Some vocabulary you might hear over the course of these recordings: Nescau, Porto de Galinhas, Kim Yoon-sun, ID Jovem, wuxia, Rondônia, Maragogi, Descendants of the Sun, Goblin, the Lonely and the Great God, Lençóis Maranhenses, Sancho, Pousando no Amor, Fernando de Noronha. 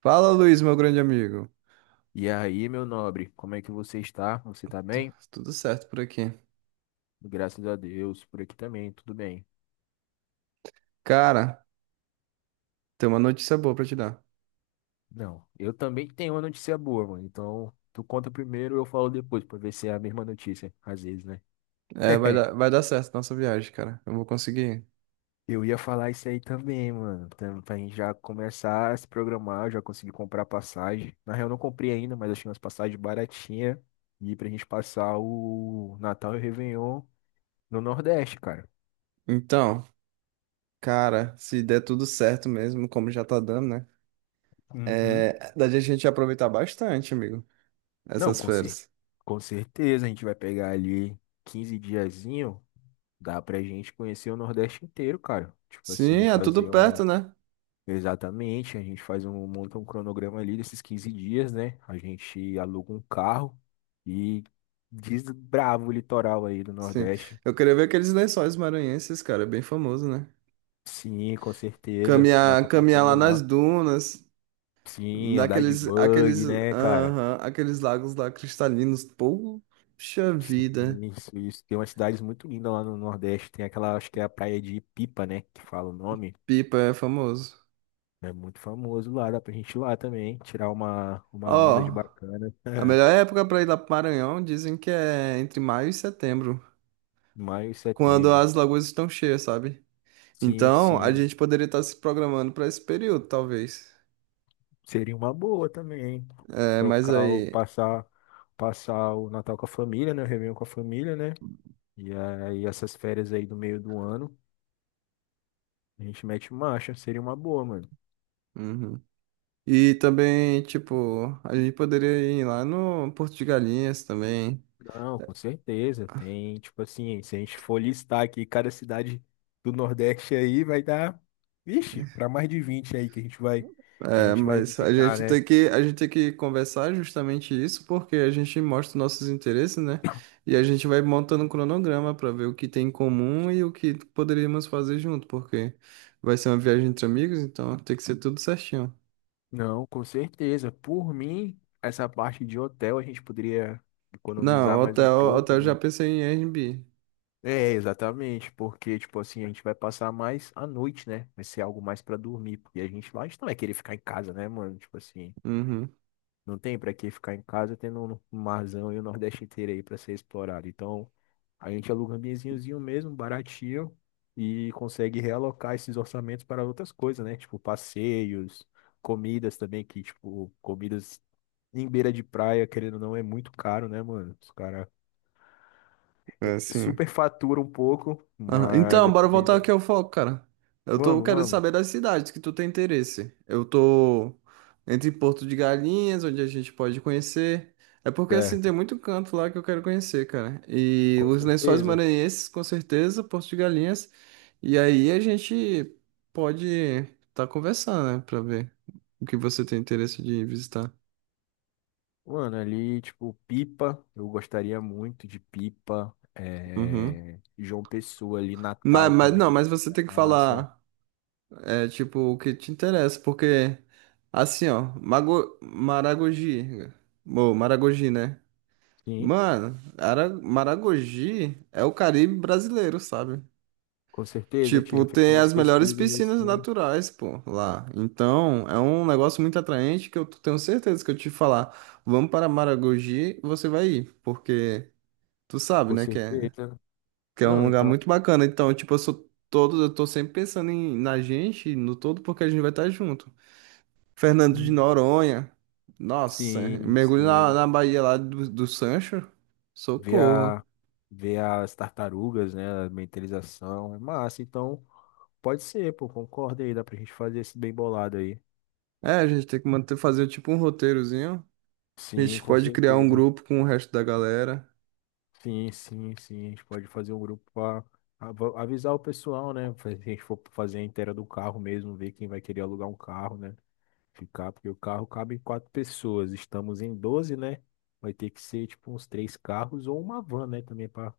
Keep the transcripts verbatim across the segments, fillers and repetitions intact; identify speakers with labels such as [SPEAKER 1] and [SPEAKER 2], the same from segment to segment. [SPEAKER 1] Fala, Luiz, meu grande amigo.
[SPEAKER 2] E aí, meu nobre, como é que você está? Você tá
[SPEAKER 1] Tu-
[SPEAKER 2] bem?
[SPEAKER 1] Tudo certo por aqui.
[SPEAKER 2] Graças a Deus, por aqui também, tudo bem.
[SPEAKER 1] Cara, tem uma notícia boa pra te dar.
[SPEAKER 2] Não, eu também tenho uma notícia boa, mano. Então, tu conta primeiro, eu falo depois, pra ver se é a mesma notícia, às vezes, né?
[SPEAKER 1] É, vai dar, vai dar certo nossa viagem, cara. Eu vou conseguir.
[SPEAKER 2] Eu ia falar isso aí também, mano. Tam- Pra gente já começar a se programar, eu já consegui comprar passagem. Na real, eu não comprei ainda, mas achei umas passagens baratinhas. E pra gente passar o Natal e o Réveillon no Nordeste, cara.
[SPEAKER 1] Então, cara, se der tudo certo mesmo, como já tá dando, né?
[SPEAKER 2] Uhum.
[SPEAKER 1] É, dá a gente aproveitar bastante, amigo,
[SPEAKER 2] Não,
[SPEAKER 1] essas
[SPEAKER 2] com cer-
[SPEAKER 1] férias.
[SPEAKER 2] Com certeza a gente vai pegar ali quinze diazinho, dá pra gente conhecer o Nordeste inteiro, cara. Tipo assim,
[SPEAKER 1] Sim, é tudo
[SPEAKER 2] fazer um.
[SPEAKER 1] perto, né?
[SPEAKER 2] Exatamente, a gente faz um, monta um cronograma ali desses quinze dias, né? A gente aluga um carro e desbrava o litoral aí do
[SPEAKER 1] Sim.
[SPEAKER 2] Nordeste.
[SPEAKER 1] Eu queria ver aqueles lençóis maranhenses, cara, é bem famoso, né?
[SPEAKER 2] Sim, com certeza, dá
[SPEAKER 1] Caminhar,
[SPEAKER 2] pra
[SPEAKER 1] caminhar
[SPEAKER 2] passar
[SPEAKER 1] lá nas
[SPEAKER 2] lá.
[SPEAKER 1] dunas.
[SPEAKER 2] Sim, andar de
[SPEAKER 1] Naqueles, aqueles,
[SPEAKER 2] bug, né, cara?
[SPEAKER 1] aham, aqueles lagos lá cristalinos. Poxa
[SPEAKER 2] Sim,
[SPEAKER 1] vida.
[SPEAKER 2] isso, isso. Tem umas cidades muito lindas lá no Nordeste. Tem aquela, acho que é a praia de Pipa, né? Que fala o nome.
[SPEAKER 1] Pipa é famoso.
[SPEAKER 2] É muito famoso lá, dá pra gente ir lá também, tirar uma, uma onda de
[SPEAKER 1] Ó,
[SPEAKER 2] bacana.
[SPEAKER 1] a melhor época para ir lá pro Maranhão dizem que é entre maio e setembro,
[SPEAKER 2] Maio e
[SPEAKER 1] quando
[SPEAKER 2] setembro.
[SPEAKER 1] as lagoas estão cheias, sabe?
[SPEAKER 2] Sim,
[SPEAKER 1] Então, a
[SPEAKER 2] sim.
[SPEAKER 1] gente poderia estar se programando para esse período, talvez.
[SPEAKER 2] Seria uma boa também, hein?
[SPEAKER 1] É, mas
[SPEAKER 2] Trocar o,
[SPEAKER 1] aí.
[SPEAKER 2] passar, passar o Natal com a família, né? O Réveillon com a família, né? E aí essas férias aí do meio do ano, a gente mete marcha, seria uma boa, mano.
[SPEAKER 1] Uhum. E também, tipo, a gente poderia ir lá no Porto de Galinhas também.
[SPEAKER 2] Não, com certeza. Tem, tipo assim, se a gente for listar aqui cada cidade do Nordeste aí, vai dar, vixe, pra mais de vinte aí que a gente vai, que a
[SPEAKER 1] É,
[SPEAKER 2] gente vai
[SPEAKER 1] mas a
[SPEAKER 2] visitar,
[SPEAKER 1] gente
[SPEAKER 2] né?
[SPEAKER 1] tem que, a gente tem que conversar justamente isso, porque a gente mostra nossos interesses, né? E a gente vai montando um cronograma para ver o que tem em comum e o que poderíamos fazer junto, porque vai ser uma viagem entre amigos, então tem que ser tudo certinho.
[SPEAKER 2] Não, com certeza. Por mim, essa parte de hotel a gente poderia
[SPEAKER 1] Não,
[SPEAKER 2] economizar mais um
[SPEAKER 1] hotel, hotel
[SPEAKER 2] pouco,
[SPEAKER 1] eu já
[SPEAKER 2] né?
[SPEAKER 1] pensei em Airbnb.
[SPEAKER 2] É, exatamente, porque, tipo assim, a gente vai passar mais a noite, né? Vai ser algo mais pra dormir, porque a gente lá, a gente não vai querer ficar em casa, né, mano? Tipo assim.
[SPEAKER 1] Uhum.
[SPEAKER 2] Não tem pra que ficar em casa tendo um marzão e o Nordeste inteiro aí pra ser explorado. Então, a gente aluga um ambientezinhozinho mesmo, baratinho, e consegue realocar esses orçamentos para outras coisas, né? Tipo passeios, comidas também, que, tipo, comidas em beira de praia, querendo ou não, é muito caro, né, mano? Os caras
[SPEAKER 1] É, sim.
[SPEAKER 2] super faturam um pouco,
[SPEAKER 1] Aham.
[SPEAKER 2] mas
[SPEAKER 1] Então,
[SPEAKER 2] a
[SPEAKER 1] bora voltar
[SPEAKER 2] comida.
[SPEAKER 1] aqui ao foco, cara. Eu tô
[SPEAKER 2] Vamos,
[SPEAKER 1] querendo
[SPEAKER 2] vamos.
[SPEAKER 1] saber das cidades que tu tem interesse. Eu tô entre Porto de Galinhas, onde a gente pode conhecer. É porque assim tem
[SPEAKER 2] Certo.
[SPEAKER 1] muito canto lá que eu quero conhecer, cara. E
[SPEAKER 2] Com
[SPEAKER 1] os Lençóis
[SPEAKER 2] certeza.
[SPEAKER 1] Maranhenses, com certeza, Porto de Galinhas. E aí a gente pode estar conversando, né, pra ver o que você tem interesse de visitar.
[SPEAKER 2] Mano, ali, tipo, Pipa, eu gostaria muito de Pipa.
[SPEAKER 1] Uhum.
[SPEAKER 2] É... João Pessoa ali,
[SPEAKER 1] Mas,
[SPEAKER 2] Natal
[SPEAKER 1] mas
[SPEAKER 2] também,
[SPEAKER 1] não, mas você
[SPEAKER 2] seria
[SPEAKER 1] tem que
[SPEAKER 2] massa.
[SPEAKER 1] falar. É tipo o que te interessa, porque assim, ó, mago, Maragogi, bom, Maragogi, né?
[SPEAKER 2] Sim,
[SPEAKER 1] Mano, Ara- Maragogi é o Caribe brasileiro, sabe?
[SPEAKER 2] com certeza, eu
[SPEAKER 1] Tipo,
[SPEAKER 2] tinha feito
[SPEAKER 1] tem
[SPEAKER 2] umas
[SPEAKER 1] as melhores
[SPEAKER 2] pesquisas
[SPEAKER 1] piscinas
[SPEAKER 2] assim,
[SPEAKER 1] naturais, pô, lá. Então, é um negócio muito atraente que eu tenho certeza que eu te falar, vamos para Maragogi, você vai ir, porque tu sabe,
[SPEAKER 2] com
[SPEAKER 1] né, que é,
[SPEAKER 2] certeza.
[SPEAKER 1] que é um
[SPEAKER 2] Não,
[SPEAKER 1] lugar
[SPEAKER 2] então,
[SPEAKER 1] muito
[SPEAKER 2] assim,
[SPEAKER 1] bacana. Então, tipo, eu sou todo, eu tô sempre pensando em, na gente, no todo, porque a gente vai estar junto. Fernando de
[SPEAKER 2] hum,
[SPEAKER 1] Noronha. Nossa,
[SPEAKER 2] sim,
[SPEAKER 1] mergulho na,
[SPEAKER 2] sim.
[SPEAKER 1] na Bahia lá do, do Sancho.
[SPEAKER 2] Ver
[SPEAKER 1] Socorro.
[SPEAKER 2] a, ver as tartarugas, né, a mentalização, é massa. Então, pode ser, pô, concordo aí, dá pra gente fazer esse bem bolado aí.
[SPEAKER 1] É, a gente tem que manter, fazer tipo um roteirozinho. A
[SPEAKER 2] Sim,
[SPEAKER 1] gente
[SPEAKER 2] com
[SPEAKER 1] pode criar um
[SPEAKER 2] certeza.
[SPEAKER 1] grupo com o resto da galera.
[SPEAKER 2] Sim, sim, sim. A gente pode fazer um grupo para avisar o pessoal, né? Se a gente for fazer a inteira do carro mesmo, ver quem vai querer alugar um carro, né? Ficar, porque o carro cabe em quatro pessoas. Estamos em doze, né? Vai ter que ser tipo uns três carros ou uma van, né? Também para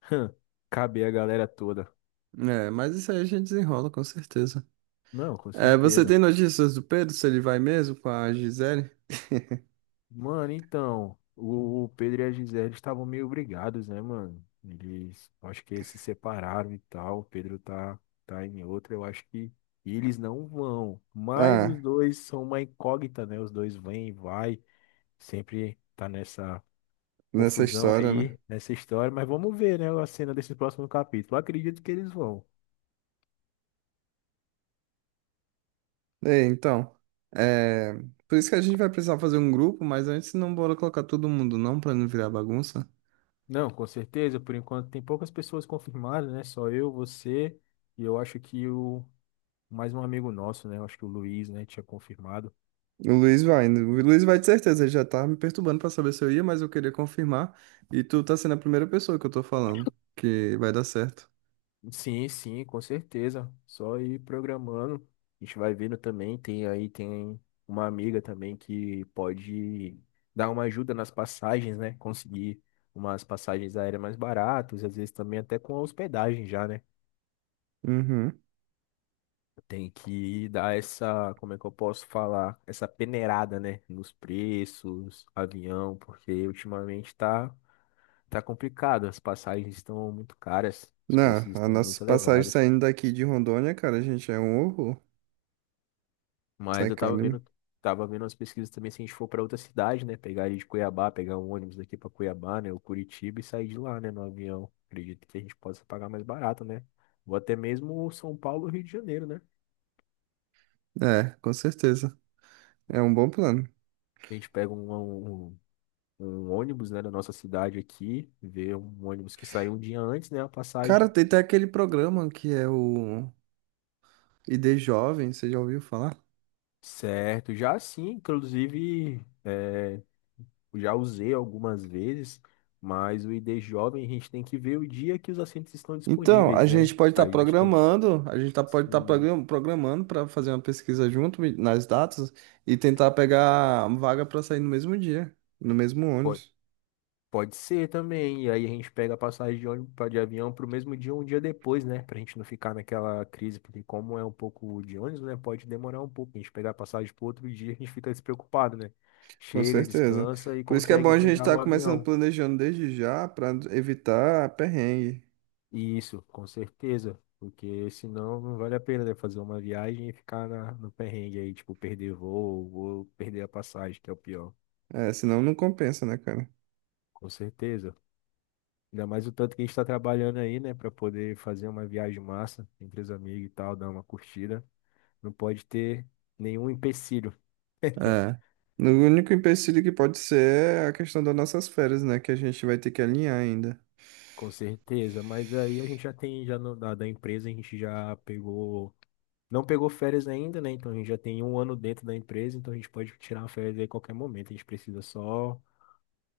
[SPEAKER 2] caber a galera toda.
[SPEAKER 1] É, mas isso aí a gente desenrola, com certeza.
[SPEAKER 2] Não, com
[SPEAKER 1] É, você
[SPEAKER 2] certeza.
[SPEAKER 1] tem notícias do Pedro, se ele vai mesmo com a Gisele?
[SPEAKER 2] Mano, então, o o Pedro e a Gisele estavam meio brigados, né, mano? Eles, acho que eles se separaram e tal. O Pedro tá, tá em outra, eu acho que eles não vão. Mas os
[SPEAKER 1] Ah,
[SPEAKER 2] dois são uma incógnita, né? Os dois vêm e vai, sempre tá nessa
[SPEAKER 1] nessa
[SPEAKER 2] confusão
[SPEAKER 1] história, né?
[SPEAKER 2] aí, nessa história. Mas vamos ver, né, a cena desse próximo capítulo. Eu acredito que eles vão.
[SPEAKER 1] É, então. É, por isso que a gente vai precisar fazer um grupo, mas antes não bora colocar todo mundo, não, pra não virar bagunça.
[SPEAKER 2] Não, com certeza, por enquanto tem poucas pessoas confirmadas, né? Só eu, você. E eu acho que o Mais um amigo nosso, né? Acho que o Luiz, né, tinha confirmado.
[SPEAKER 1] O Luiz vai, né? O Luiz vai de certeza, ele já tá me perturbando pra saber se eu ia, mas eu queria confirmar. E tu tá sendo a primeira pessoa que eu tô falando que vai dar certo.
[SPEAKER 2] Sim, sim, com certeza. Só ir programando. A gente vai vendo também. Tem aí, tem uma amiga também que pode dar uma ajuda nas passagens, né? Conseguir umas passagens aéreas mais baratas, às vezes também até com a hospedagem já, né?
[SPEAKER 1] Uhum.
[SPEAKER 2] Tem que dar essa, como é que eu posso falar? Essa peneirada, né? Nos preços, avião, porque ultimamente tá Tá complicado, as passagens estão muito caras, os preços
[SPEAKER 1] Não, a
[SPEAKER 2] estão
[SPEAKER 1] nossa
[SPEAKER 2] muito
[SPEAKER 1] passagem
[SPEAKER 2] elevados.
[SPEAKER 1] saindo daqui de Rondônia, cara, a gente é um horror.
[SPEAKER 2] Mas
[SPEAKER 1] Sai
[SPEAKER 2] eu tava
[SPEAKER 1] caro.
[SPEAKER 2] vendo, tava vendo as pesquisas também se a gente for para outra cidade, né? Pegar ali de Cuiabá, pegar um ônibus daqui para Cuiabá, né? O Curitiba e sair de lá, né? No avião. Acredito que a gente possa pagar mais barato, né? Ou até mesmo São Paulo, Rio de Janeiro, né?
[SPEAKER 1] É, com certeza. É um bom plano.
[SPEAKER 2] A gente pega um, um, um um ônibus, né, da nossa cidade aqui, vê um ônibus que saiu um dia antes, né? A
[SPEAKER 1] Cara,
[SPEAKER 2] passagem.
[SPEAKER 1] tem até aquele programa que é o I D Jovem, você já ouviu falar?
[SPEAKER 2] Certo, já sim, inclusive. É, já usei algumas vezes, mas o I D Jovem a gente tem que ver o dia que os assentos estão
[SPEAKER 1] Então, a
[SPEAKER 2] disponíveis,
[SPEAKER 1] gente
[SPEAKER 2] né?
[SPEAKER 1] pode estar
[SPEAKER 2] A gente tem que.
[SPEAKER 1] programando, a gente tá, pode estar
[SPEAKER 2] Sim,
[SPEAKER 1] programando para fazer uma pesquisa junto me- nas datas e tentar pegar vaga para sair no mesmo dia, no mesmo
[SPEAKER 2] pode,
[SPEAKER 1] ônibus,
[SPEAKER 2] pode ser também. E aí a gente pega a passagem de ônibus pra- de avião para o mesmo dia ou um dia depois, né? Para a gente não ficar naquela crise, porque como é um pouco de ônibus, né? Pode demorar um pouco. A gente pegar a passagem para outro dia, a gente fica despreocupado, né?
[SPEAKER 1] com
[SPEAKER 2] Chega,
[SPEAKER 1] certeza.
[SPEAKER 2] descansa e
[SPEAKER 1] Por isso que é bom
[SPEAKER 2] consegue
[SPEAKER 1] a gente
[SPEAKER 2] pegar
[SPEAKER 1] estar
[SPEAKER 2] o
[SPEAKER 1] começando
[SPEAKER 2] avião.
[SPEAKER 1] planejando desde já para evitar perrengue.
[SPEAKER 2] Isso, com certeza. Porque senão não vale a pena, né, fazer uma viagem e ficar na, no perrengue aí, tipo, perder voo ou perder a passagem, que é o pior.
[SPEAKER 1] É, senão não compensa, né, cara?
[SPEAKER 2] Com certeza. Ainda mais o tanto que a gente está trabalhando aí, né, para poder fazer uma viagem massa entre os amigos e tal, dar uma curtida. Não pode ter nenhum empecilho.
[SPEAKER 1] É. O único empecilho que pode ser é a questão das nossas férias, né? Que a gente vai ter que alinhar ainda.
[SPEAKER 2] Com certeza, mas aí a gente já tem, já no, da, da empresa, a gente já pegou Não pegou férias ainda, né? Então a gente já tem um ano dentro da empresa, então a gente pode tirar uma férias aí a qualquer momento. A gente precisa só,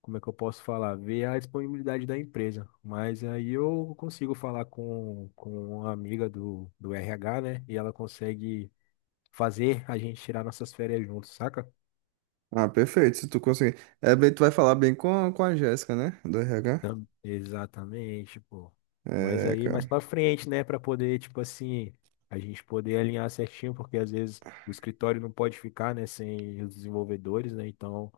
[SPEAKER 2] como é que eu posso falar? Ver a disponibilidade da empresa. Mas aí eu consigo falar com, com uma amiga do, do R H, né? E ela consegue fazer a gente tirar nossas férias juntos, saca?
[SPEAKER 1] Ah, perfeito. Se tu conseguir. É bem, tu vai falar bem com, a- com a Jéssica, né? Do R H.
[SPEAKER 2] Tam- Exatamente, pô. Mas
[SPEAKER 1] É,
[SPEAKER 2] aí mais
[SPEAKER 1] cara,
[SPEAKER 2] pra frente, né? Pra poder, tipo assim, a gente poder alinhar certinho, porque às vezes o escritório não pode ficar, né? Sem os desenvolvedores, né? Então.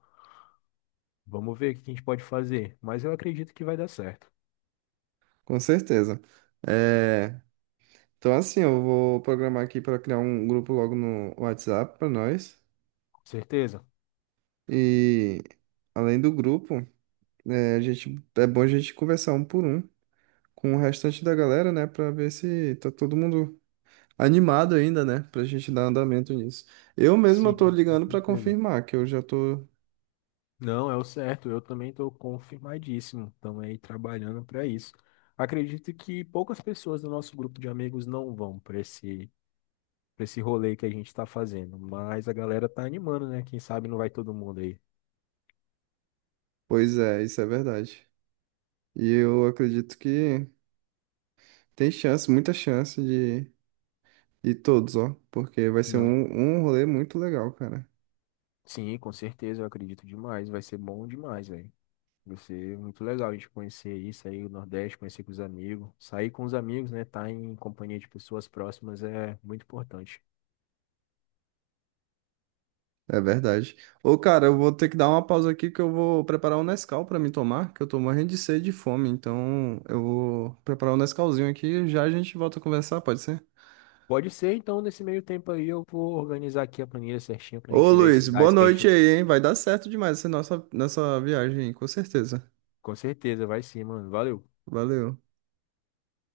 [SPEAKER 2] Vamos ver o que a gente pode fazer, mas eu acredito que vai dar certo.
[SPEAKER 1] com certeza. É, então, assim, eu vou programar aqui para criar um grupo logo no WhatsApp para nós.
[SPEAKER 2] Com certeza?
[SPEAKER 1] E, além do grupo, é, a gente, é bom a gente conversar um por um com o restante da galera, né? Para ver se tá todo mundo animado ainda, né? Para a gente dar andamento nisso. Eu mesmo eu tô
[SPEAKER 2] Sim, com
[SPEAKER 1] ligando para
[SPEAKER 2] certeza.
[SPEAKER 1] confirmar que eu já tô.
[SPEAKER 2] Não, é o certo. Eu também estou confirmadíssimo. Estamos aí trabalhando para isso. Acredito que poucas pessoas do nosso grupo de amigos não vão para esse, para esse rolê que a gente está fazendo, mas a galera tá animando, né? Quem sabe não vai todo mundo aí.
[SPEAKER 1] Pois é, isso é verdade. E eu acredito que tem chance, muita chance e todos, ó. Porque vai ser
[SPEAKER 2] Não.
[SPEAKER 1] um, um rolê muito legal, cara.
[SPEAKER 2] Sim, com certeza, eu acredito demais. Vai ser bom demais, velho. Você, muito legal a gente conhecer isso aí, o Nordeste, conhecer com os amigos. Sair com os amigos, né? Estar em companhia de pessoas próximas é muito importante.
[SPEAKER 1] É verdade. Ô, cara, eu vou ter que dar uma pausa aqui que eu vou preparar um Nescau pra me tomar, que eu tô morrendo de sede e fome. Então, eu vou preparar um Nescauzinho aqui e já a gente volta a conversar, pode ser?
[SPEAKER 2] Pode ser, então, nesse meio tempo aí, eu vou organizar aqui a planilha certinha pra
[SPEAKER 1] Ô,
[SPEAKER 2] gente ver as
[SPEAKER 1] Luiz, boa
[SPEAKER 2] cidades que a gente.
[SPEAKER 1] noite aí, hein? Vai dar certo demais essa nossa, nossa viagem, aí, com certeza.
[SPEAKER 2] Com certeza, vai sim, mano. Valeu.
[SPEAKER 1] Valeu.